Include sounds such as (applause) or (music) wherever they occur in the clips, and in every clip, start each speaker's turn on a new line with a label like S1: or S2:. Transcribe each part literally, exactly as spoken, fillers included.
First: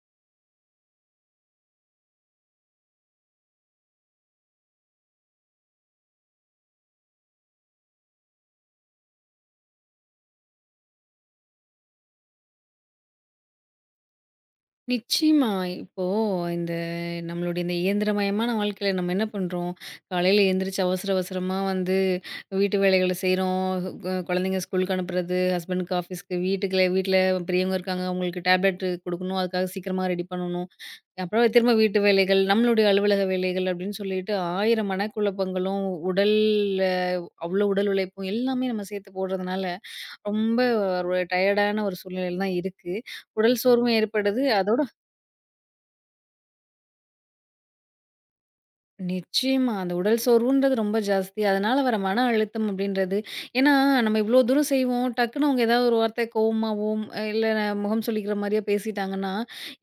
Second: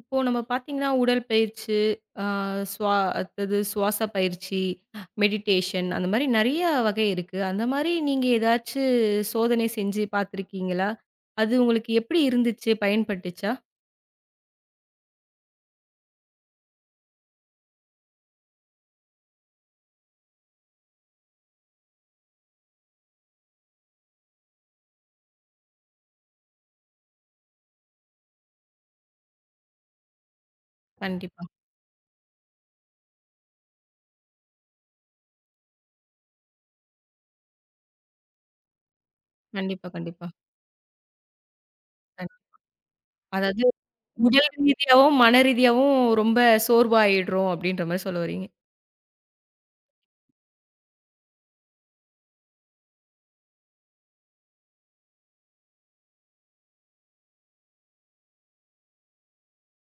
S1: இப்போ நம்ம பார்த்தீங்கன்னா, உடற்பயிற்சி, அ சுவா அடுத்தது சுவாச பயிற்சி, மெடிடேஷன் அந்த மாரி நெறைய வகை இருக்கு. அந்த மாரி நீங்க ஏதாச்சு சோதனை செஞ்சு பார்த்துருக்கீங்களா? அது உங்களுக்கு எப்படி இருந்துச்சு? பயன்பட்டுச்சா?
S2: நிச்சயமா. இப்போ இந்த நம்மளுடைய இந்த இயந்திரமயமான வாழ்க்கையில நம்ம என்ன பண்றோம்? காலையில எந்திரிச்சு அவசர அவசரமா வந்து வீட்டு வேலைகள செய்றோம். கு குழந்தைங்க ஸ்கூலுக்கு அனுப்புறது, ஹஸ்பண்டுக்கு ஆஃபீஸ்க்கு, வீட்டுக்கு வீட்ல பெரியவங்க இருக்காங்க. அவங்களுக்கு டேப்லெட் குடுக்கணும். அதுக்காக சீக்கிரமா ரெடி பண்ணணும். அப்புறம்
S1: கண்டிப்பா,
S2: திரும்ப வீட்டு வேலைகள், நம்மளுடைய அலுவலக வேலைகள் அப்படின்னு சொல்லிட்டு ஆயிரம் மனக்குழப்பங்களும், உடல்ல அவ்வளோ உடல் உழைப்பும் எல்லாமே நம்ம சேர்த்து போடுறதுனால,
S1: கண்டிப்பா, கண்டிப்பா.
S2: ரொம்ப ஒரு டயர்டான ஒரு
S1: கண்
S2: சூழ்நிலையில தான் இருக்கு. உடல்
S1: அதாவது
S2: சோர்வும் ஏற்படுது.
S1: உடல்
S2: அதோட
S1: ரீதியாவும், மன ரீதியாவும் ரொம்ப சோர்வாயிடுறோம் அப்படின்ற மாரி சொல்ல வர்றீங்க.
S2: நிச்சயமா. அந்த உடல் சோர்வுன்றது ரொம்ப ஜாஸ்தி. அதனால வர மன அழுத்தம் அப்படின்றது ஏன்னா, நம்ம இவ்ளோ தூரம் செய்வோம். டக்குன்னு அவங்க ஏதாவது ஒரு வார்த்தை கோவமாவோ, இல்ல முகம் சுளிக்கிற மாரியா பேசிட்டாங்கன்னா,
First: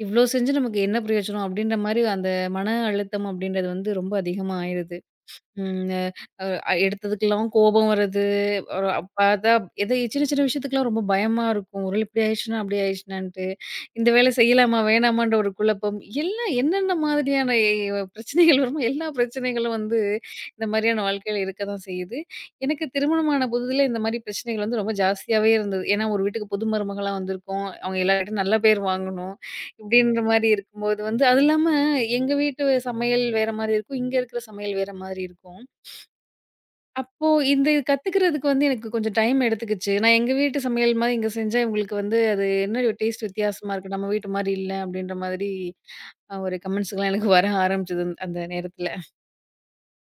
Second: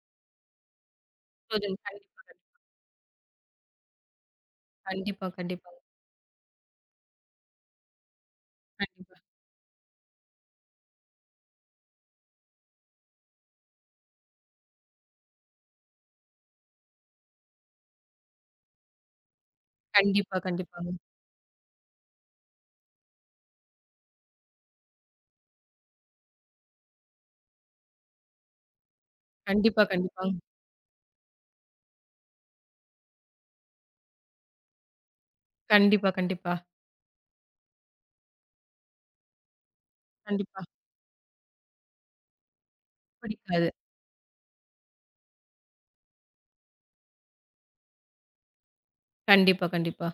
S2: இவ்ளோ செஞ்சு நமக்கு என்ன பிரயோஜனம்?
S1: சோதனை
S2: அப்படின்ற மாரி அந்த மன அழுத்தம் அப்படின்றது வந்து ரொம்ப அதிகமா ஆயிருது.
S1: கண்டிப்பா, கண்டிப்பா,
S2: ம். அ எடுத்ததுக்கெல்லாம் கோபம் வருது. ஒரு அப்~
S1: கண்டிப்பா,
S2: பார்த்தா எதோ சின்ன சின்ன விஷயத்துக்கெல்லாம் ரொம்ப பயமா இருக்கும். ஒருவேள இப்படி ஆயிடுச்சுனா, அப்படி ஆயிடுச்சுனான்ட்டு. இந்த வேலை செய்யலாமா? வேணாமான்ற ஒரு குழப்பம். எல்லாம் என்னென்ன மாதிரியான எ பிரச்சனைகள் வருமோ, எல்லா பிரச்சனைகளும் வந்து
S1: கண்டிப்பா,
S2: இந்த
S1: கண்டிப்பா, கண்டிப்பாங்க.
S2: மாரியான வாழ்க்கையில இருக்க தான் செய்யுது. எனக்கு திருமணமான புதிதில இந்த மாரி பிரச்சனைகள் வந்து ரொம்ப ஜாஸ்தியாவே இருந்தது. ஏன்னா, ஒரு வீட்டுக்கு புது மருமகளா வந்திருக்கோம். அவங்க எல்லார்கிட்டயும் நல்ல பேர் வாங்கணும்.
S1: கண்டிப்பா,
S2: இப்படின்ற
S1: கண்டிப்பாங்க.
S2: மாரி இருக்கும்போது வந்து அது இல்லாம எங்க வீட்டு சமையல் வேற மாரி இருக்கும். இங்க இருக்கிற சமையல் வேற மாரி இருக்கும்.
S1: கண்டிப்பா, கண்டிப்பா,
S2: அப்போ இந்த இது கத்துக்கிறதுக்கு வந்து எனக்கு கொஞ்சம் டைம் எடுத்துக்கிச்சு. நான் எங்க வீட்டு
S1: கண்டிப்பா.
S2: சமையல் மாரி இங்க செஞ்சா, இவங்களுக்கு வந்து அது என்ன டேஸ்ட்
S1: பிடிக்காது.
S2: வித்தியாசமா இருக்கு. நம்ம வீட்டு மாரி இல்ல அப்டின்ற மாதிரி அ ஒரு கமெண்ட்ஸ்லாம் எனக்கு வர ஆரம்பிச்சது அந்த அந்த நேரத்துல.
S1: கண்டிப்பா, கண்டிப்பா.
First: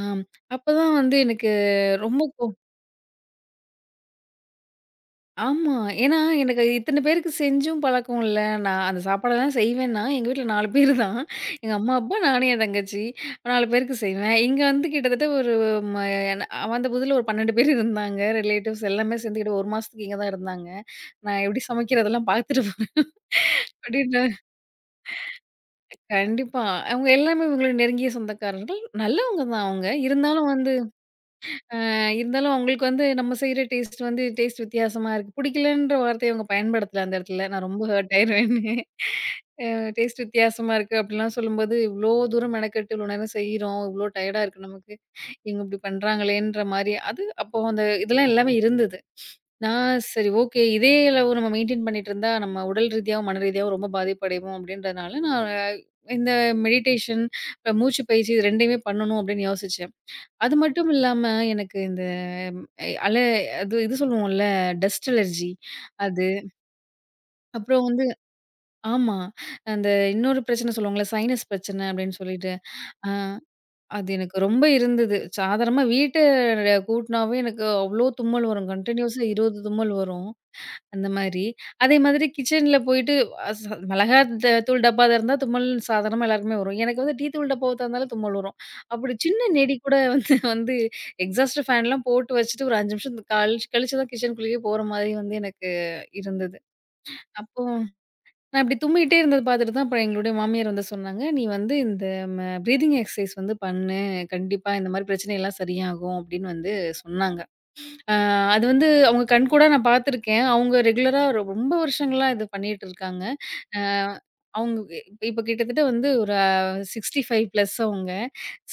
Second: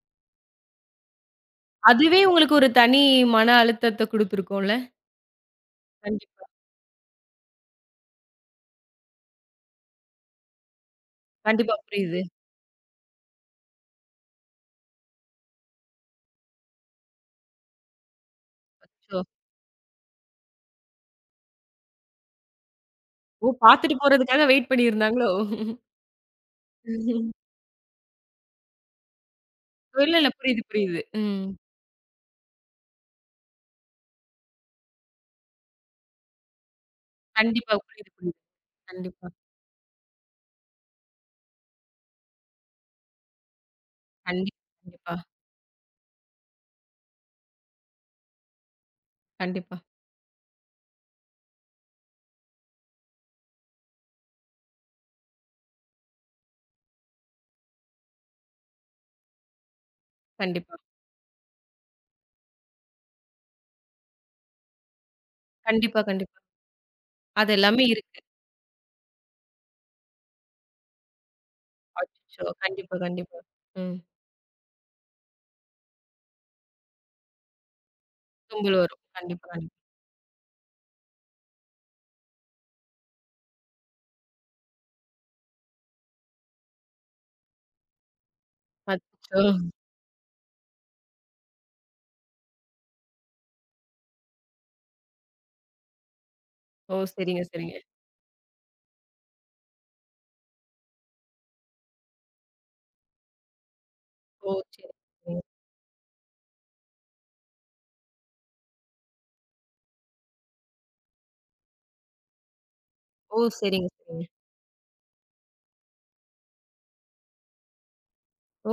S2: ஆம். அப்பதான் வந்து எனக்கு ரொம்ப
S1: அதுவே உங்களுக்கு ஒரு தனி மன அழுத்தத்த குடுத்துருக்கும்ல.
S2: ஆமா. ஏன்னா,
S1: கண்டிப்பா,
S2: எனக்கு இத்தன பேருக்கு செஞ்சும் பழக்கம் இல்ல. நான் அந்த சாப்பாடெல்லாம் செய்வேன்னா, எங்க வீட்ல நாலு பேரு தான். எங்க
S1: கண்டிப்பா
S2: அம்மா, அப்பா,
S1: புரியுது.
S2: நானு, என் தங்கச்சி. நாலு பேருக்கு செய்வேன். இங்க வந்து கிட்டத்தட்ட ஒரு ம நான் வந்த புதுல ஒரு பன்னிரண்டு பேர் இருந்தாங்க. ரிலேட்டிவ்ஸ் எல்லாமே
S1: அச்சோ!
S2: சேர்ந்து கிட்ட ஒரு மாசத்துக்கு இங்க தான் இருந்தாங்க. நான் எப்படி சமைக்கிறதெல்லாம் பார்த்துட்டு போறேன்.
S1: ஓ! பாத்துட்டு
S2: அப்படின்ற
S1: போறதுக்காக வெயிட் பண்ணியிருந்தாங்களோ?
S2: கண்டிப்பா. அவங்க எல்லாமே இவங்களோட நெருங்கிய சொந்தக்காரர்கள். நல்லவங்க தான் அவங்க.
S1: இல்ல, இல்ல.
S2: இருந்தாலும்
S1: புரியுது,
S2: வந்து
S1: புரியுது. ம்.
S2: இருந்தாலும் அவங்களுக்கு வந்து நம்ம செய்ற டேஸ்ட் வந்து டேஸ்ட் வித்தியாசமா இருக்கு. பிடிக்கலன்ற வார்த்தைய அவங்க பயன்படுத்தல அந்த இடத்துல. நான்
S1: கண்டிப்பா.
S2: ரொம்ப
S1: புரியுது,
S2: ஹர்ட்
S1: புரியுது.
S2: ஆயிருவேன்னு.
S1: கண்டிப்பா.
S2: அ டேஸ்ட் வித்தியாசமா இருக்கு அப்டிலாம் சொல்லும்போது, இவ்ளோ தூரம் மெனக்கெட்டு இவ்ளோ நேரம் செய்றோம். இவ்ளோ டயர்டா
S1: கண்டிப்
S2: இருக்கு நமக்கு.
S1: கண்டிப்பா,
S2: இவங்க இப்டி பண்றாங்களேன்ற மாரி அது அப்போ அந்த இதெல்லாம் எல்லாமே இருந்தது.
S1: கண்டிப்பா,
S2: நான் சரி ஓகே. இதே அளவு நம்ம மெயின்டெயின் பண்ணிட்டு இருந்தா நம்ம உடல் ரீதியாவும், மன ரீதியாவும் ரொம்ப பாதிப்படைவோம் அப்டின்றதுனால நான் இந்த மெடிடேஷன், மூச்சு பயிற்சி இது ரெண்டுமே பண்ணணும் அப்டின்னு யோசிச்சேன். அது
S1: கண்டிப்பா.
S2: மட்டும் இல்லாம, எனக்கு இந்த ம், எ- அல அது இது சொல்லுவோம்ல டஸ்ட் அலர்ஜி
S1: கண்டிப்பா,
S2: அது.
S1: கண்டிப்பா. அது
S2: அப்புறம்
S1: எல்லாமே
S2: வந்து
S1: இருக்கு.
S2: ஆமா. அந்த இன்னொரு பிரச்சனை சொல்லுவாங்கல்ல, சைனஸ் பிரச்சனை அப்படின்னு
S1: அச்சச்சோ!
S2: சொல்லிட்டு.
S1: கண்டிப்பா,
S2: ஆ
S1: கண்டிப்பா. ம்.
S2: அது எனக்கு ரொம்ப இருந்தது. சாதாரணமா வீட்ட கூட்டுனாவே எனக்கு அவ்ளோ தும்மல் வரும்.
S1: தும்பல் வரும்.
S2: கன்டினியூஸா
S1: கண்டிப்பா,
S2: இருபது
S1: கண்டிப்பா.
S2: தும்மல் வரும். அந்த மாரி. அதே மாதிரி கிச்சன்ல போயிட்டு அ ச மிளகாத்த தூள் டப்பா திறந்தா தும்மல் சாதாரணமா எல்லாருக்குமே வரும். எனக்கு வந்து டீ தூள் டப்பாவ திறந்தாலும் தும்மல் வரும். அப்படி
S1: அச்சச்சோ!
S2: சின்ன நெடி கூட வந்து வந்து எக்ஸாஸ்ட் ஃபேன்லாம் போட்டு வச்சுட்டு ஒரு ஐந்து நிமிஷம் கழிச்சு கழிச்சு தான் கிச்சனுக்குள்ளேயே போற மாதிரி வந்து எனக்கு இருந்தது.
S1: ஓ! சரிங்க,
S2: அப்போ
S1: சரிங்க.
S2: நான் இப்படி தும்மிட்டே இருந்தது பார்த்துட்டு தான் அப்புறம் எங்களுடைய மாமியார் வந்து சொன்னாங்க, "நீ வந்து இந்த ம ப்ரீத்திங் எக்சர்சைஸ் வந்து பண்ணு.
S1: ஓ!
S2: கண்டிப்பா
S1: சரி,
S2: இந்த மாரி
S1: சரிங்க.
S2: பிரச்சனையெல்லாம் சரியாகும்." அப்படின்னு வந்து சொன்னாங்க. அ அது வந்து அவங்க கண்கூடா நான் பார்த்துருக்கேன். அவங்க ரெகுலரா ரொம்ப வருஷங்களா இது பண்ணிட்டு இருக்காங்க.
S1: ஓ!
S2: அ
S1: சரிங்க, சரிங்க.
S2: அவங்க இப்ப இப்ப கிட்டத்தட்ட வந்து ஒரு அறுபத்தி ஐந்து பிளஸ் அவங்க.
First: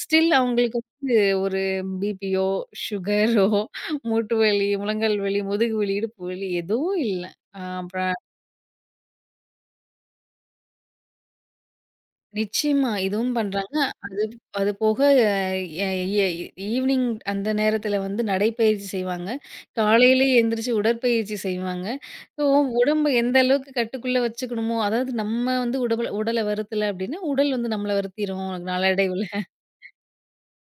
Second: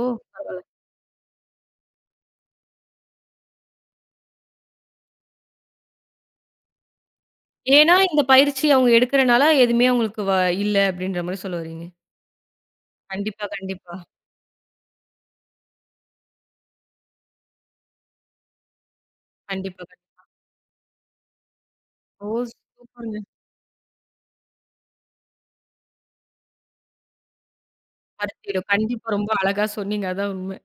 S1: ஓ!
S2: ஸ்டில்
S1: பரவால்ல.
S2: அவங்களுக்கு வந்து ஒரு பிபியோ, சுகரோ, மூட்டு வலி, முழங்கால் வலி, முதுகு வலி, இடுப்பு வலி எதுவும் இல்ல. அ
S1: ஏன்னா
S2: அப்புறம்
S1: இந்த பயிற்சி அவங்க எடுக்கிறனால எதுவுமே அவங்களுக்கு வ இல்ல அப்படின்ற மாரி சொல்ல வர்றீங்க.
S2: நிச்சயமா. இதுவும்
S1: கண்டிப்பா,
S2: பண்றாங்க.
S1: கண்டிப்பா.
S2: அது அது போக எ எ ஈவினிங் அந்த நேரத்தில வந்து நடைப்பயிற்சி செய்வாங்க.
S1: கண்டிப்பா, கண்
S2: காலையிலேயே எந்திரிச்சு உடற்பயிற்சி செய்வாங்க.
S1: ஓ!
S2: ஸோ உடம்பு
S1: சூப்பருங்க.
S2: எந்த அளவுக்கு கட்டுக்குள்ள வச்சுக்கணுமோ, அதாவது நம்ம வந்து உடபல உடல வருத்தல அப்டின்னா, உடல் வந்து நம்மள வருத்திரும்
S1: பருத்திடும். கண்டிப்பா
S2: நாளடைவுல.
S1: ரொம்ப அழகா சொன்னீங்க. அதான் உண்மை.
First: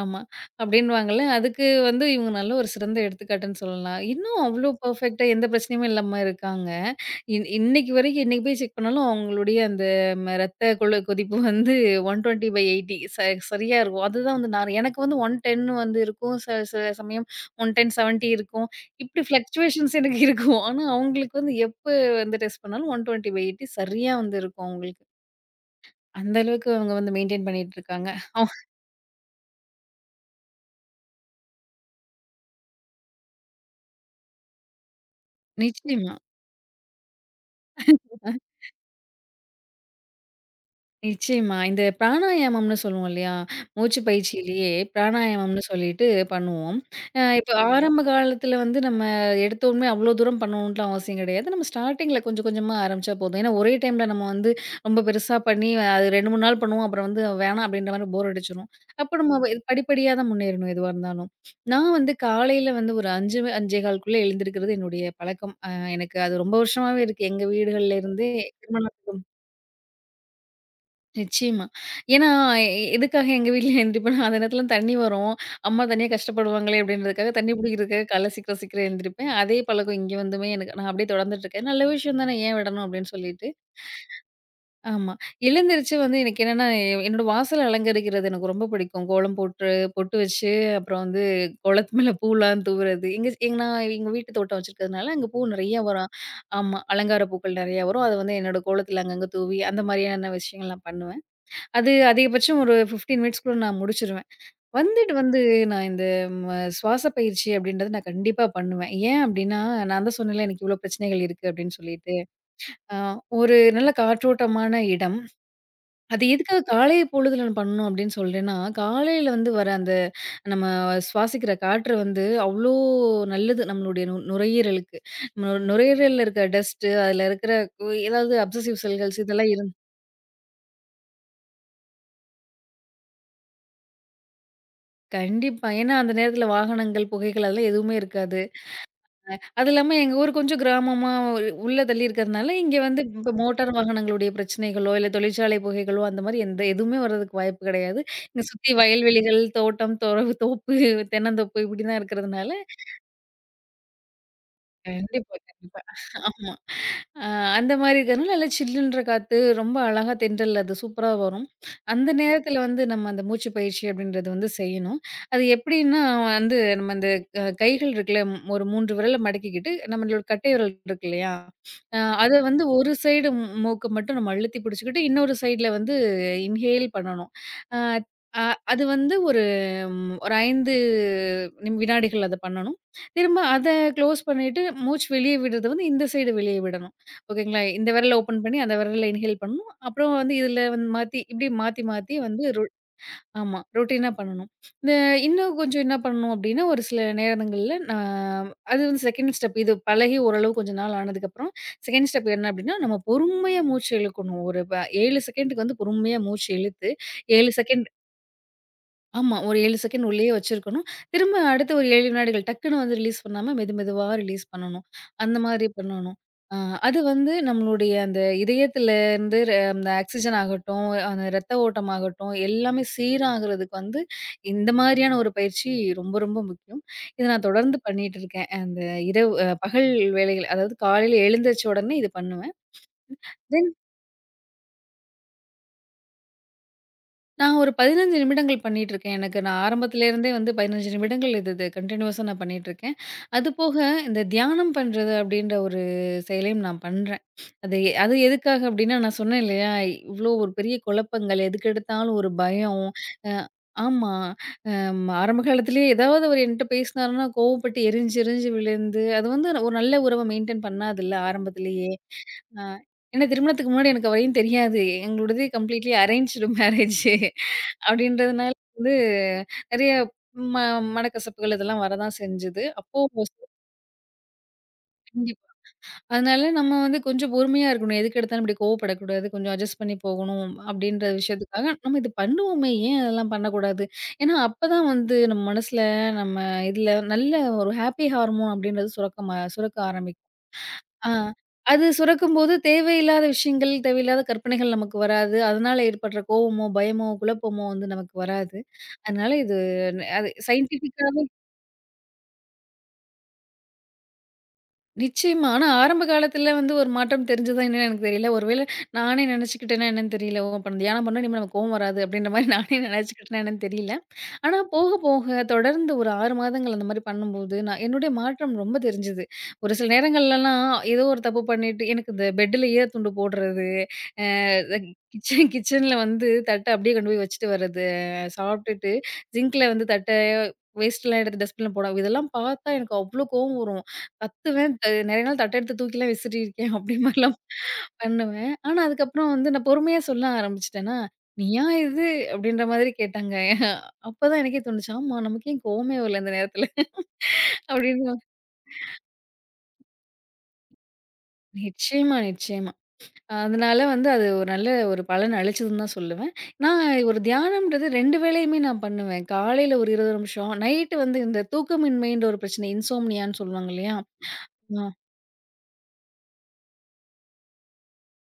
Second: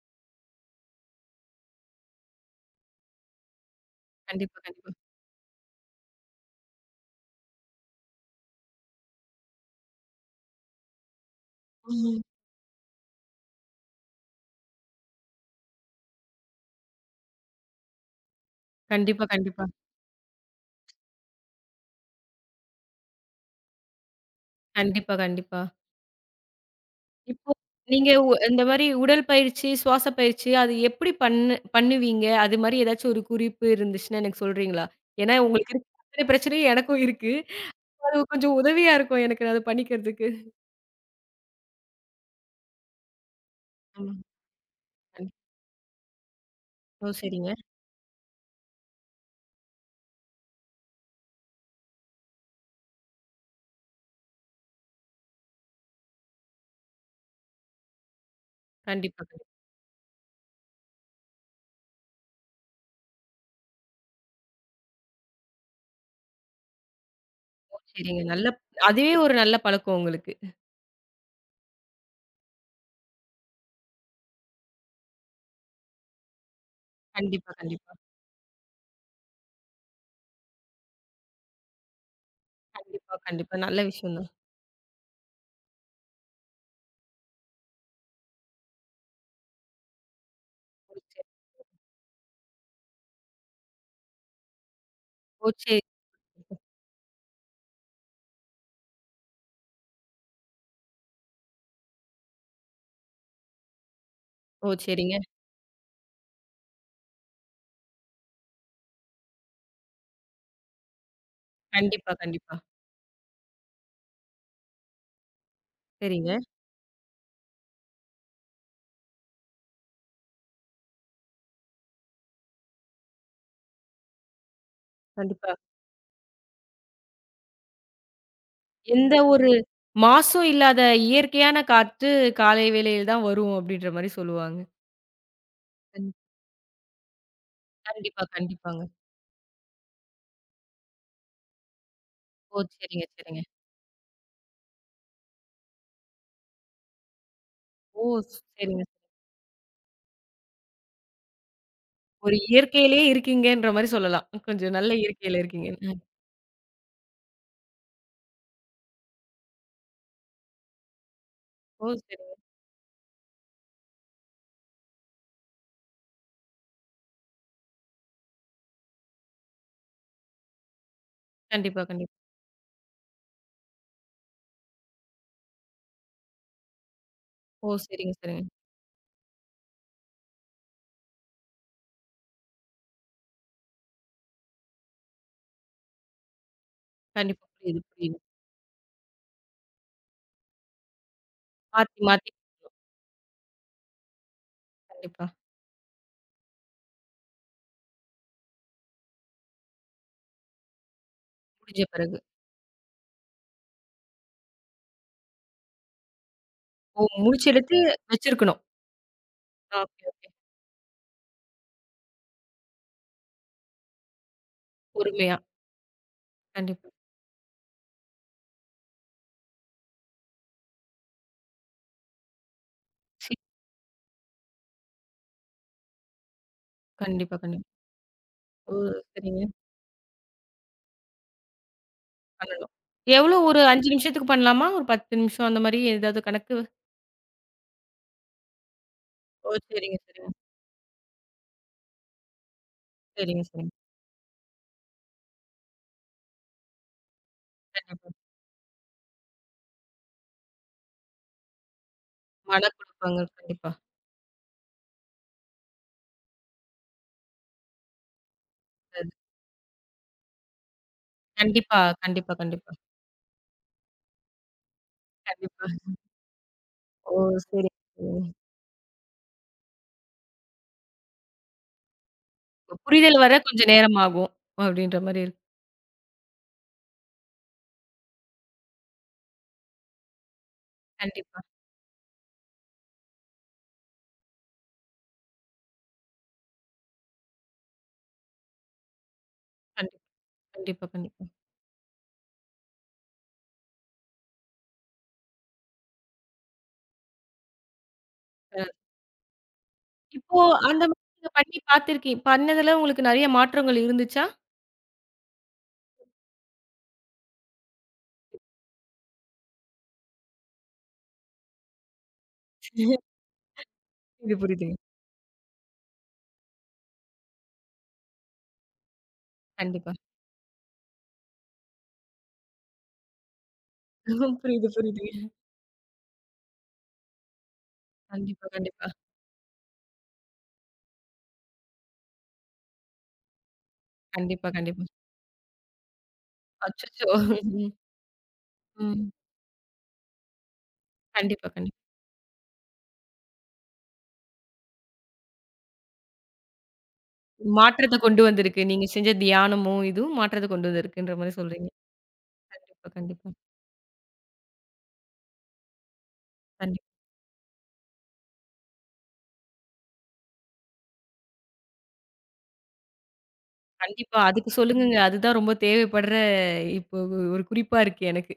S2: ஆமா. அப்டின்னுவாங்கல்ல. அதுக்கு வந்து இவங்க நல்ல ஒரு சிறந்த எடுத்துக்காட்டுன்னு சொல்லலாம். இன்னும்
S1: கண்டிப்பா,
S2: அவ்ளோ
S1: கண்டிப்பா.
S2: பெர்ஃபெக்ட்டா எந்த பிரச்சனையுமே இல்லாம இருக்காங்க. இன் இன்னைக்கு வரைக்கும் இன்னைக்கு போய் செக் பண்ணாலும் அவங்களுடைய அந்த ம ரத்த கொள்ள கொதிப்பு வந்து
S1: ம்.
S2: நூற்று இருபது எண்பது ச சரியா இருக்கும். அதுதான் வந்து நான் எனக்கு வந்து நூற்று பத்து வந்து இருக்கும். ச சில சமயம் நூற்று பத்து எழுபது இருக்கும். இப்டி
S1: கண்டிப்பா, கண்டிப்பா.
S2: ஃப்ளக்சுவேஷன்ஸ் எனக்கு இருக்கும். ஆனா அவங்களுக்கு வந்து எப்ப வந்து டெஸ்ட் பண்ணாலும் நூற்று இருபது எண்பது சரியா வந்து இருக்கும் அவங்களுக்கு.
S1: கண்டிப்பா, கண்டிப்பா.
S2: அந்த அளவுக்கு அவங்க வந்து மெயின்டெயின்
S1: இப்போ
S2: பண்ணிட்டு இருக்காங்க.
S1: நீங்க உ
S2: அவ்
S1: இந்த மாரி உடல் பயிற்சி, சுவாச பயிற்சி அது எப்படி பண்ணு பண்ணுவீங்க? அது மாரி ஏதாச்சும் ஒரு குறிப்பு இருந்துச்சுன்னா எனக்கு சொல்றீங்களா? ஏன்னா உங்களுக்கு இருக்க
S2: நிச்சயமா.
S1: அத்தனை பிரச்சனையும் எனக்கும் இருக்கு. அது கொஞ்சம் உதவியா இருக்கும் எனக்கு அத பண்ணிக்கிறதுக்கு.
S2: நிச்சயமா. இந்த பிராணாயாமம்னு சொல்லுவோம் இல்லையா? மூச்சு
S1: ஆமா.
S2: பயிற்சியிலேயே
S1: கண்
S2: பிராணாயாமம்னு சொல்லிட்டு பண்ணுவோம்.
S1: ஓ!
S2: அ
S1: சரிங்க.
S2: இப்ப ஆரம்ப காலத்துல வந்து நம்ம எடுத்தோனே அவ்ளோ தூரம் பண்ணணுன்ட்டுலாம் அவசியம் கிடையாது. நம்ம ஸ்டார்ட்டிங்ல கொஞ்சம் கொஞ்சமா ஆரம்பிச்சா போதும். ஏன்னா ஒரே டைம்ல நம்ம வந்து ரொம்ப பெருசா பண்ணி அது ரெண்டு, மூணு நாள் பண்ணுவோம். அப்புறம் வந்து வேணாம் அப்படின்ற மாரி போர் அடிச்சுரும். அப்ப
S1: கண்டிப்பா,
S2: நம்ம இது படிப்படியா தான் முன்னேறணும் எதுவா இருந்தாலும். நான் வந்து காலையில வந்து ஒரு ஐந்து 5:15க்குள்ள எழுந்திருக்கிறது என்னுடைய பழக்கம். அ எனக்கு அது ரொம்ப வருஷமாவே இருக்கு. எங்க
S1: கண்டிப்பா.
S2: வீடுகள்ல
S1: சரிங்க.
S2: இருந்தே
S1: நல்ல
S2: திருமணம்
S1: அதுவே ஒரு நல்ல பழக்கம் உங்களுக்கு.
S2: நிச்சயமா. ஏன்னா, எ எதுக்காக எங்க வீட்ல எந்திரிப்பேன்னா, அந்த நேரத்துல தண்ணி வரும். அம்மா தனியா கஷ்டப்படுவாங்களே அப்படின்றதுக்காக,
S1: கண்டிப்பா,
S2: தண்ணி
S1: கண்டிப்பா.
S2: பிடிக்கிறதுக்காக காலைல சீக்கிரம் சீக்கிரம் எழுந்திரிப்பேன். அதே பழக்கம் இங்க வந்துமே எனக்கு நான் அப்படியே தொடர்ந்துட்டுருக்கேன். நல்ல விஷயம் தானே, ஏன் விடணும் அப்படின்னு
S1: கண்டிப்பா,
S2: சொல்லிட்டு.
S1: கண்டிப்பா. நல்ல விஷயம் தான்.
S2: ஆமா. எழுந்திரிச்சு வந்து எனக்கு என்னன்னா, எ என்னோட வாசல அலங்கரிக்கிறது எனக்கு ரொம்ப பிடிக்கும். கோலம் போட்டு பொட்டு வச்சு,
S1: ஓ!
S2: அப்புறம் வந்து
S1: சரி.
S2: கோலத்து மேல பூலாம் தூவுறது. எங்க எங்க நான் எங்க வீட்டு தோட்டம் வச்சிருக்கிறதுனால, அங்க பூ
S1: ஓ!
S2: நெறையா
S1: சரி.
S2: வரும். ஆமா. அலங்கார பூக்கள் நெறையா வரும். அத வந்து என்னோட கோலத்துல அங்கங்க தூவி, அந்த மாதிரியான விஷயங்கள் நான் பண்ணுவேன். அது அதிகபட்சம் ஒரு பதினைந்து மினிட்ஸ்குள்ள நான் முடிச்சுருவேன்.
S1: ஓ!
S2: வந்துட்டு
S1: சரிங்க.
S2: வந்து நான் இந்த ம சுவாச பயிற்சி அப்படின்றது நான் கண்டிப்பா பண்ணுவேன். ஏன் அப்படின்னா, நான் தான் சொன்னேன்ல எனக்கு இவ்ளோ பிரச்சனைகள் இருக்கு அப்படின்னு
S1: கண்டிப்பா,
S2: சொல்லிட்டு.
S1: கண்டிப்பா.
S2: அ ஒரு நல்ல காற்றோட்டமான இடம். அது
S1: சரிங்க.
S2: எதுக்காக காலை பொழுதுல நான் பண்ணணும் அப்படின்னு சொல்றேன்னா, காலையில வந்து வர அந்த நம்ம சுவாசிக்கிற காற்று வந்து அவ்ளோ நல்லது நம்மளுடைய நு நுரையீரலுக்கு. நு
S1: கண்டிப்பா.
S2: நுரையீரல்ல இருக்க டஸ்ட்டு, அதுல இருக்கிற கு- ஏதாவது அப்சசிவ்
S1: எந்த
S2: செல்கள்ஸ்
S1: ஒரு
S2: இதெல்லாம் இரு
S1: மாசும் இல்லாத இயற்கையான காற்று காலை வேளையில் தான் வரும் அப்படின்ற மாரி சொல்லுவாங்க.
S2: கண்டிப்பா. ஏன்னா,
S1: கண்
S2: அந்த நேரத்துல வாகனங்கள், புகைகள் அதெல்லாம் எதுவுமே
S1: கண்டிப்பா,
S2: இருக்காது.
S1: கண்டிப்பாங்க.
S2: அது இல்லாம எங்க ஊர் கொஞ்சம் கிராமமா ஒரு உள்ள தள்ளி இருக்கிறதுனால,
S1: ஓ!
S2: இங்க வந்து
S1: சரிங்க,
S2: இப்ப
S1: சரிங்க.
S2: மோட்டார் வாகனங்களுடைய பிரச்சனைகளோ, இல்ல தொழிற்சாலை புகைகளோ அந்த மாரி எந்த எதுவுமே வர்றதுக்கு வாய்ப்பு கிடையாது.
S1: ஓ!
S2: இங்க சுத்தி
S1: சரிங்க.
S2: வயல்வெளிகள், தோட்டம், தொறவு, தோப்பு, தென்னந்தோப்பு இப்படி தான்
S1: ஒரு
S2: இருக்கிறதுனால,
S1: இயற்கையிலேயே இருக்கீங்கன்ற மாரி சொல்லலாம். கொஞ்சம் நல்ல
S2: கண்டிப்பா,
S1: இயற்கையில இருக்கீங்க.
S2: கண்டிப்பா.
S1: ம்.
S2: ஆமா. அ அந்த மாரி இருக்கிறனால நல்லா சில்லுன்ற காத்து ரொம்ப அழகா தென்றல் அது சூப்பரா வரும்.
S1: ஓ!
S2: அந்த
S1: சரிங்க.
S2: நேரத்தில வந்து நம்ம அந்த மூச்சு பயிற்சி அப்படின்றது வந்து செய்யணும். அது எப்படின்னா வந்து நம்ம அந்த அ கைகள் இருக்குல்ல, ஒரு மூன்று விரல மடக்கிக்கிட்டு நம்மளோட கட்டை விரல் இருக்கு இல்லையா?
S1: கண்டிப்பா,
S2: அ
S1: கண்டிப்பா.
S2: அத வந்து ஒரு சைடு மூக்க மட்டும் நம்ம அழுத்தி பிடிச்சுக்கிட்டு, இன்னொரு சைடுல வந்து இன்ஹேல் பண்ணணும்.
S1: ஓ!
S2: அ
S1: சரிங்க,
S2: அ
S1: சரிங்க.
S2: அது வந்து ஒரு ம் ஒரு ஐந்து நிம் வினாடிகள் அத பண்ணணும். திரும்ப அத க்ளோஸ் பண்ணிட்டு, மூச்சு வெளிய விடுறது வந்து இந்த சைடு வெளிய விடணும்.
S1: கண்டிப்பா.
S2: ஓகேங்களா?
S1: புரியுது,
S2: இந்த விரல
S1: புரியுது.
S2: ஓப்பன் பண்ணி, அந்த விரல்ல இன்ஹேல் பண்ணணும். அப்புறம் வந்து இதில வந்து மாத்தி இப்படி மாத்தி
S1: மாத்தி,
S2: மாத்தி
S1: மாத்தி
S2: வந்து ரொ ஆமா. ரொட்டீனா பண்ணணும். இந்த
S1: கண்டிப்பா.
S2: இன்னும் கொஞ்சம் என்ன பண்ணணும் அப்படின்னா, ஒரு சில நேரங்கள்ல நான் அது வந்து செகண்ட் ஸ்டெப். இது பழகி ஓரளவு கொஞ்ச நாள் ஆனதுக்கப்புறம்
S1: முடிஞ்ச
S2: 2ண்ட்
S1: பிறகு.
S2: ஸ்டெப் என்ன அப்படின்னா, நம்ம பொறுமையா மூச்சு இழுக்கணும். ஒரு ப ஏழு செகண்டுக்கு வந்து பொறுமையா மூச்சு இழுத்து,
S1: ஓ!
S2: ஏழு
S1: முடிச்செடுத்து
S2: செகண்ட்
S1: வச்சிருக்கணும்.
S2: ஆமா. ஒரு ஏழு
S1: ஓகே,
S2: செகண்ட்
S1: ஓகே.
S2: உள்ளேயே வச்சிருக்கணும். திரும்ப அடுத்த ஒரு ஏழு வினாடிகள் டக்குன்னு வந்து ரிலீஸ் பண்ணாம மெது மெதுவா ரிலீஸ் பண்ணணும். அந்த
S1: பொறுமையா.
S2: மாதிரி பண்ணணும். அ
S1: கண்டிப்பா.
S2: அது வந்து நம்மளுடைய அந்த இதயத்திலேருந்து ர அந்த ஆக்ஸிஜன் ஆகட்டும், அந்த ரத்த ஓட்டம் ஆகட்டும், எல்லாமே
S1: சி
S2: சீராகிறதுக்கு வந்து இந்த மாதிரியான ஒரு பயிற்சி ரொம்ப ரொம்ப முக்கியம். இத
S1: கண்டிப்பா,
S2: நான்
S1: கண்டிப்பா.
S2: தொடர்ந்து பண்ணிட்டு இருக்கேன்.
S1: ஓ!
S2: அந்த இரவு
S1: சரிங்க.
S2: அ பகல் வேளைகள் அதாவது காலையில எழுந்திரிச்ச உடனே இது பண்ணுவேன்.
S1: பண்ணணும். எவ்வளோ ஒரு ஐந்து நிமிஷத்துக்கு பண்ணலாமா? ஒரு பத்து நிமிஷம் அந்த மாரி ஏதாவது கணக்கு?
S2: நான் ஒரு பதினைந்து நிமிடங்கள் பண்ணிட்டுருக்கேன். எனக்கு
S1: ஓ!
S2: நான்
S1: சரிங்க,
S2: ஆரம்பத்துலேருந்தே
S1: சரிங்க.
S2: வந்து பதினைந்து நிமிடங்கள் இது இது கன்டினியூஸா நான் பண்ணிட்டுருக்கேன்.
S1: சரிங்க, சரிங்க.
S2: அதுபோக இந்த தியானம் பண்றது அப்படின்ற ஒரு செயலையும் நான் பண்றேன். அது எ-
S1: கண்டிப்பா.
S2: அது எதுக்காக அப்படின்னா, நான் சொன்னேன் இல்லையா, இவ்ளோ ஒரு பெரிய குழப்பங்கள், எதுக்கெடுத்தாலும் ஒரு பயம்.
S1: மனக்குழப்பங்க
S2: அ
S1: கண்டிப்பா.
S2: ஆமா. அம் ஆரம்ப காலத்திலேயே ஏதாவது அவர் என்ட்ட பேசினாருன்னா, கோவப்பட்டு எரிஞ்சு எரிஞ்சு விழுந்து,
S1: அது
S2: அது வந்து ஒரு நல்ல உறவ மெயின்டெயின் பண்ணாதுல்ல
S1: கண்டிப்பா,
S2: ஆரம்பத்திலேயே.
S1: கண்டிப்பா,
S2: அ
S1: கண்டிப்பா.
S2: ஏன்னா திருமணத்துக்கு முன்னாடி எனக்கு அவரையும் தெரியாது. எங்களுடையது
S1: கண்டிப்பா.
S2: கம்ப்ளீட்லி அரேஞ்ச்டு மேரேஜு
S1: ஓ! சரி, சரிங்க.
S2: அப்படின்றதுனால வந்து நெறைய ம மனக்கசப்புகள் இதெல்லாம் வரதான் செஞ்சது. அப்போ
S1: புரிதல் வர
S2: ஒரு-
S1: கொஞ்சம் நேரம் ஆகும். அப்படின்ற மாரி இருக்கு.
S2: கண்டிப்பா. அதனால நம்ம வந்து கொஞ்சம் பொறுமையா இருக்கணும். எதுக்கு எடுத்தாலும் இப்படி கோவப்படக்கூடாது. கொஞ்சம் அட்ஜஸ்ட் பண்ணி போகணும் அப்படின்ற
S1: கண்டிப்பா,
S2: விஷயத்துக்காக நம்ம இது பண்ணுவோமே, ஏன் அதெல்லாம் பண்ணக்கூடாது? ஏன்னா அப்பதான் வந்து நம்ம மனசுல நம்ம இதுல நல்ல ஒரு ஹாப்பி ஹார்மோன் அப்படின்றது சுரக்கமா சுரக்க
S1: கண்டிப்பா.
S2: ஆரம்பிக்கும்.
S1: கண்டிப்பா,
S2: ஆ.
S1: கண்டிப்பா.
S2: அது சுரக்கும்போது தேவையில்லாத விஷயங்கள், தேவையில்லாத கற்பனைகள் நமக்கு வராது. அதனால ஏற்படுற கோவமோ, பயமோ, குழப்பமோ வந்து நமக்கு வராது.
S1: அ
S2: அதனால இது ந- அது
S1: இப்போ அந்த மாரி
S2: சயின்டிஃபிக்காவும்
S1: நீங்க பண்ணி பார்த்திருக்கீங்க பண்ணதுல உங்களுக்கு நெறைய மாற்றங்கள் இருந்துச்சா?
S2: நிச்சயமா. ஆனா ஆரம்ப காலத்துல வந்து ஒரு மாற்றம் தெரிஞ்சதா என்னன்னு எனக்கு தெரியல. ஒருவேள நானே நினச்சுக்கிட்டேனா என்னன்னு தெரியல. ஓ! அப்ப நம்ம தியானம் பண்ணா இனிமே நமக்கு கோவம் வராது அப்படின்ற மாரி நானே நினச்சுக்கிட்டேனா என்னன்னு தெரியல.
S1: இது
S2: ஆனா
S1: புரியுதுங்க.
S2: போக போக தொடர்ந்து ஒரு ஆறு மாதங்கள் அந்த மாரி பண்ணும்போது, நான் என்னுடைய மாற்றம் ரொம்ப தெரிஞ்சது. ஒரு சில
S1: கண்டிப்பா.
S2: நேரங்கள்லலாம் ஏதோ ஒரு தப்பு பண்ணிட்டு எனக்கு இந்த பெட்டுலயே துண்டு போடுறது, அ
S1: புரியுது, புரியுதுங்க.
S2: கிச்சன் கிச்சன்ல வந்து தட்ட அப்படியே கொண்டு போய் வச்சுட்டு வர்றது, அஹ்
S1: கண்டிப்பா, கண்டிப்பா.
S2: சாப்பிட்டுட்டு சிங்க்ல வந்து தட்ட வேஸ்ட்லாம் எடுத்து டஸ்ட்பின்ல போட இதெல்லாம் பார்த்தா எனக்கு அவ்ளோ கோவம் வரும்.
S1: கண்டிப்பா,
S2: கத்துவேன்.
S1: கண்டிப்பா.
S2: த நெறைய நாள் தட்ட எடுத்து தூக்கிலாம் விசிறியிருக்கேன். அப்படி
S1: அச்சச்சோ!
S2: மாரிலாம் பண்ணுவேன். ஆனா,
S1: ம்.
S2: அதுக்கப்புறம் வந்து நான் பொறுமையா சொல்ல ஆரம்பிச்சுட்டேனா,
S1: கண்டிப்பா,
S2: "நீயா
S1: கண்டிப்பா.
S2: இது?" அப்படின்ற மாதிரி கேட்டாங்க. அப்பதான் எனக்கே தோணுச்சு, "ஆமா, நமக்கு ஏன் கோவமே வரல இந்த நேரத்துல?"
S1: மாற்றத்த
S2: அப்படின்னு.
S1: கொண்டு வந்திருக்கு. நீங்க செஞ்ச தியானமும், இதுவும் மாற்றத்த கொண்டு வந்திருக்குன்ற மாரி சொல்றீங்க.
S2: நிச்சயமா, நிச்சயமா.
S1: கண்டிப்பா, கண்டிப்பா.
S2: அதனால வந்து அது ஒரு நல்ல ஒரு பலன் அளிச்சதுன்னு தான் சொல்லுவேன். நான்
S1: கண்டிப்பா,
S2: ஒரு தியானம்ன்றது ரெண்டு வேளையுமே நான் பண்ணுவேன். காலையில ஒரு இருபது நிமிஷம், நைட்டு வந்து இந்த தூக்கமின்மைன்ற ஒரு பிரச்சனை இன்சோம்னியான்னு சொல்லுவாங்க இல்லையா?
S1: கண்டிப்பா. அதுக்கு சொல்லுங்கங்க. அதுதான் ரொம்ப தேவைப்படுற இப்போ ஒரு குறிப்பா இருக்கு எனக்கு.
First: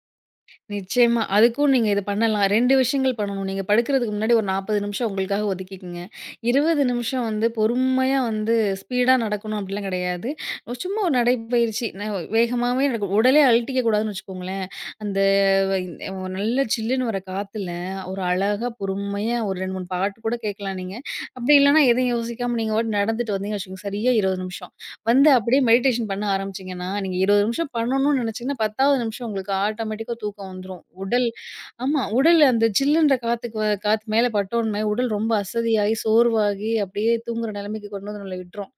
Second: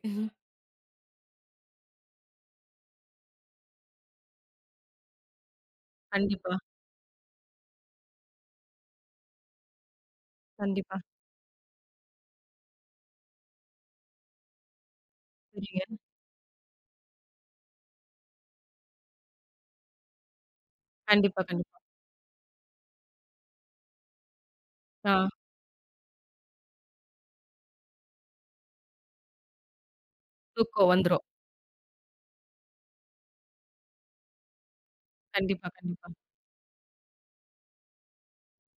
S2: நிச்சயமா. அதுக்கும் நீங்க இது பண்ணலாம். ரெண்டு விஷயங்கள் பண்ணணும். நீங்க படுக்கிறதுக்கு முன்னாடி ஒரு நாற்பது நிமிஷம் உங்களுக்காக ஒதுக்கிக்கங்க.
S1: கண்டிப்பா,
S2: இருபது நிமிஷம் வந்து பொறுமையா வந்து ஸ்பீடா நடக்கணும் அப்படிலாம் கிடையாது. ஒரு
S1: கண்டிப்பா.
S2: சும்மா ஒரு நடைப்பயிற்சி ந வேகமாவே நடக்கும். உடலே அழட்டிக்க கூடாதுன்னு வச்சுக்கோங்களேன். அந்த வ-
S1: சரிங்க.
S2: இந்த ஒரு நல்ல சில்லுன்னு வர காத்துல ஒரு அழகா பொறுமையா ஒரு ரெண்டு, மூணு பாட்டு கூட கேட்கலாம் நீங்க.
S1: கண்டிப்பா,
S2: அப்படி
S1: கண்டிப்பா.
S2: இல்லைன்னா எதையும் யோசிக்காம நீங்க பாட்டுக்கு நடந்துட்டு வந்தீங்கன்னு வச்சுக்கோங்க. சரியா இருபது நிமிஷம்.
S1: ஆ
S2: வந்து அப்படியே மெடிடேஷன் பண்ண ஆரம்பிச்சீங்கன்னா, நீங்க இருபது நிமிஷம் பண்ணணும்னு நினைச்சீங்கன்னா, பத்தாவது நிமிஷம் உங்களுக்கு ஆட்டோமேட்டிக்கா தூக்கம் வந்துரும்.
S1: தூக்கம் வந்துரும்.
S2: உடல் ஆமா. உடல் அந்த சில்லுன்ற காத்துக்கு வ காத்து மேல பட்டோனே உடல் ரொம்ப
S1: கண்டிப்பா,
S2: அசதியாகி,
S1: கண்டிப்பா.
S2: சோர்வாகி அப்படியே தூங்குற நிலைமைக்கு கொண்டு வந்து நம்மள விட்டுரும்.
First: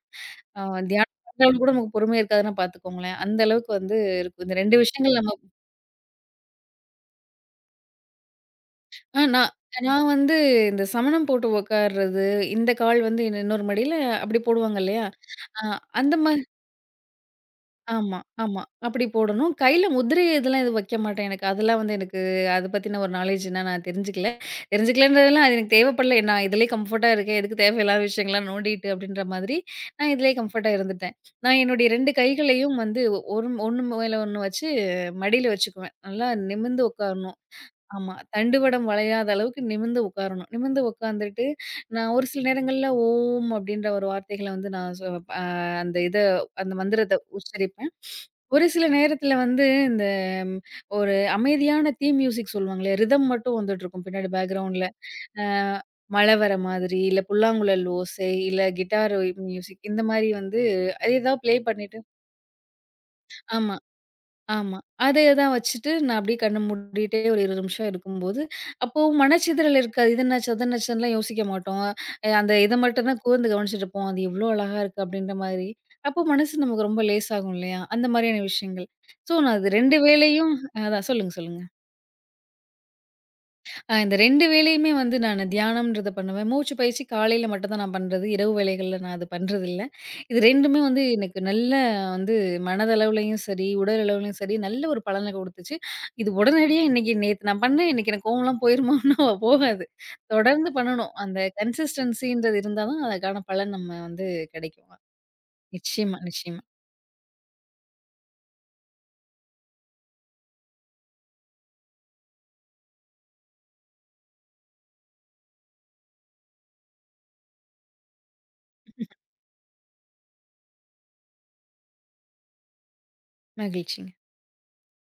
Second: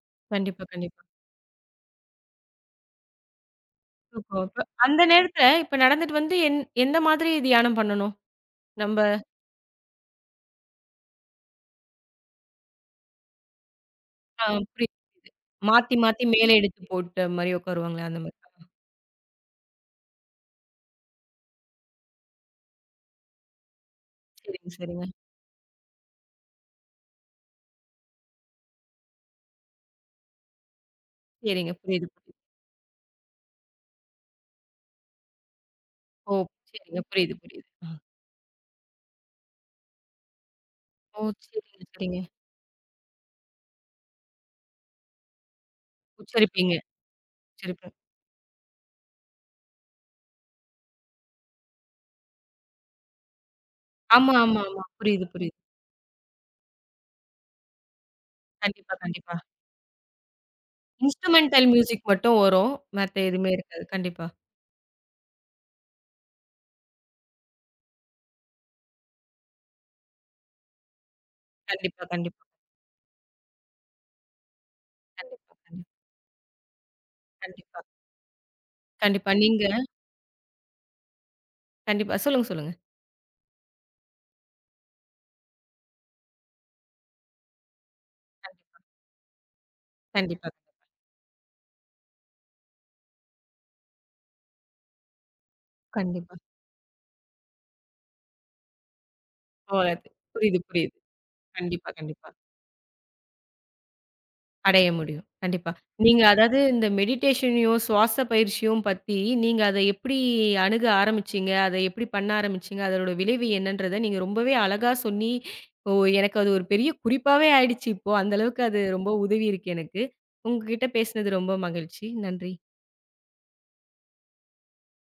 S2: ஆ
S1: கண்டிப்பா, கண்டிப்பா.
S2: தியானம் பண்ற அளவுக்கு கூட நமக்கு பொறுமை இருக்காதுன்னா பார்த்துக்கோங்களேன். அந்த அளவுக்கு வந்து
S1: தூக்கம்.
S2: இருக்கும். இந்த
S1: இப்ப
S2: ரெண்டு
S1: அந்த
S2: விஷயங்கள் நம்ம
S1: நேரத்துல இப்ப நடந்துட்டு வந்து எந் எந்த மாதிரி தியானம் பண்ணணும்? நம்ப
S2: ஆ நான் நான் வந்து இந்த சமணம் போட்டு உட்கார்றது, இந்த கால் வந்து இன்னொரு மடியில அப்படி
S1: ஆ
S2: போடுவாங்க
S1: புரியுது,
S2: இல்லையா?
S1: புரியுது.
S2: அ
S1: மாத்தி,
S2: அந்த
S1: மாத்தி
S2: மாரி
S1: மேல எடுத்து போட்ட மாரி உட்காருவாங்களே
S2: ஆமா,
S1: அந்த மாரி.
S2: ஆமா. அப்படி போடணும். கையில முத்திரை இதெல்லாம் எதுவும் வைக்க மாட்டேன் எனக்கு. அதெல்லாம் வந்து எனக்கு அத பத்தின ஒரு நாலேட்ஜ் என்ன நான் தெரிஞ்சுக்கல.
S1: சரிங்க, சரிங்க.
S2: தெரிஞ்சுக்கலன்றதெல்லாம் அது எனக்கு தேவைப்படல. நான் இதுலயே கம்ஃபர்ட்டா இருக்கேன். எதுக்கு தேவையில்லாத விஷயங்கள்லாம் நோண்டிட்டு அப்படின்ற மாதிரி, நான் இதுலயே கம்ஃபர்ட்டா இருந்துட்டேன். நான்
S1: சரிங்க.
S2: என்னுடைய
S1: புரியுது,
S2: ரெண்டு
S1: புரியுது.
S2: கைகளையும் வந்து ஒ- ஒரு ஒண்ணு மேல ஒண்ணு வச்சு மடியில வச்சுக்குவேன். நல்லா
S1: ஓ!
S2: நிமிர்ந்து
S1: சரிங்க. புரியுது,
S2: உட்காரணும்.
S1: புரியுது. அ.
S2: ஆமா. தண்டுவடம் வளையாத அளவுக்கு நிமிர்ந்து உட்காரணும். நிமிர்ந்து
S1: ஓ!
S2: உட்காந்துட்டு,
S1: சரிங்க,
S2: நான்
S1: சரிங்க.
S2: ஒரு சில நேரங்கள்ல ஓம் அப்படின்ற ஒரு வார்த்தைகள வந்து நான் சொ அ அந்த இத அந்த
S1: உச்சரிப்பீங்க,
S2: மந்திரத்த உச்சரிப்பேன்.
S1: உச்சரிப்பீங்க.
S2: ஒரு சில நேரத்துல வந்து இந்த ம், ஒரு அமைதியான தீம் மியூசிக் சொல்லுவாங்களே, ரிதம் மட்டும் வந்துட்டுருக்கும் பின்னாடி
S1: ஆமா, ஆமா, ஆமா.
S2: பேக்கிரவுண்ட்ல.
S1: புரியுது,
S2: அ
S1: புரியுது.
S2: மழை வர மாதிரி, இல்ல புல்லாங்குழல் ஓசை, இல்ல
S1: கண்டிப்பா,
S2: கிட்டார்
S1: கண்டிப்பா.
S2: மியூசிக் இந்த மாரி வந்து அது ஏதாவது ப்ளே
S1: இன்ஸ்ட்ருமென்டல்
S2: பண்ணிட்டு
S1: மியூசிக் மட்டும் வரும். மத்த எதுவுமே
S2: ஆமா.
S1: இருக்காது. கண்டிப்பா.
S2: ஆமா. அதே தான் வச்சுட்டு நான் அப்படியே கண்ண மூடிட்டே ஒரு இருபது நிமிஷம் இருக்கும்போது, அப்போ மனச்சிதறல் இருக்காது. இது என்னாச்சு, அது என்னாச்சுன்லாம் யோசிக்க மாட்டோம்.
S1: கண்டிப்பா,
S2: அ
S1: கண்டிப்பா,
S2: அந்த இத மட்டும் தான் கூர்ந்து கவனிச்சுட்டுருப்போம். அது எவ்ளோ அழகா இருக்கு அப்படின்ற
S1: கண்டிப்பா,
S2: மாதிரி.
S1: கண்டிப்பா,
S2: அப்போ மனசு நமக்கு ரொம்ப லேசாகும்
S1: கண்டிப்பா,
S2: இல்லையா? அந்த மாதிரியான விஷயங்கள்.
S1: கண்டிப்பா.
S2: ஸோ நான்
S1: நீங்க
S2: அது ரெண்டு வேளையும் அதான் சொல்லுங்க, சொல்லுங்க.
S1: கண்டிப்பா. சொல்லுங்க, சொல்லுங்க.
S2: அ இந்த ரெண்டு வேளையுமே வந்து நானு தியானம்ன்றத பண்ணுவேன். மூச்சு பயிற்சி காலையில மட்டும் தான் நான் பண்றது. இரவு
S1: கண்டிப்பா,
S2: வேளைகள்ல நான் அது பண்றதில்ல. இது
S1: கண்டிப்பா,
S2: ரெண்டுமே வந்து எனக்கு நல்ல வந்து மனதளவுலயும் சரி, உடல் அளவுலயும் சரி, நல்ல ஒரு பலன குடுத்துச்சு. இது
S1: கண்டிப்பா.
S2: உடனடியா இன்னைக்கு நேத்து நான் பண்ணேன், இன்னைக்கு எனக்கு கோவம்லாம் போயிருமான்னா (laughs)
S1: ஓ!
S2: போகாது.
S1: அது புரியுது,
S2: தொடர்ந்து
S1: புரியுது.
S2: பண்ணணும். அந்த
S1: கண்டிப்பா, கண்டிப்பா.
S2: கன்சிஸ்டன்சின்றது இருந்தா தான் அதுக்கான பலன் நம்ம வந்து
S1: அடைய
S2: கிடைக்கும்.
S1: முடியும். கண்டிப்பா.
S2: நிச்சயமா,
S1: நீங்க அதாவது
S2: நிச்சயமா.
S1: இந்த மெடிடேஷனையும், சுவாச பயிற்சியும் பத்தி நீங்க அத எப்படி அணுக ஆரம்பிச்சீங்க? அத எப்படி பண்ண ஆரம்பிச்சீங்க? அதனோட விளைவு என்னன்றத நீங்க ரொம்பவே அழகா சொன்னி, ஓ! எனக்கு அது ஒரு பெரிய குறிப்பாவே ஆயிடுச்சு இப்போ. அந்த அளவுக்கு அது ரொம்ப உதவி இருக்கு எனக்கு. உங்ககிட்ட பேசினது ரொம்ப மகிழ்ச்சி. நன்றி.
S2: மகிழ்ச்சிங்க.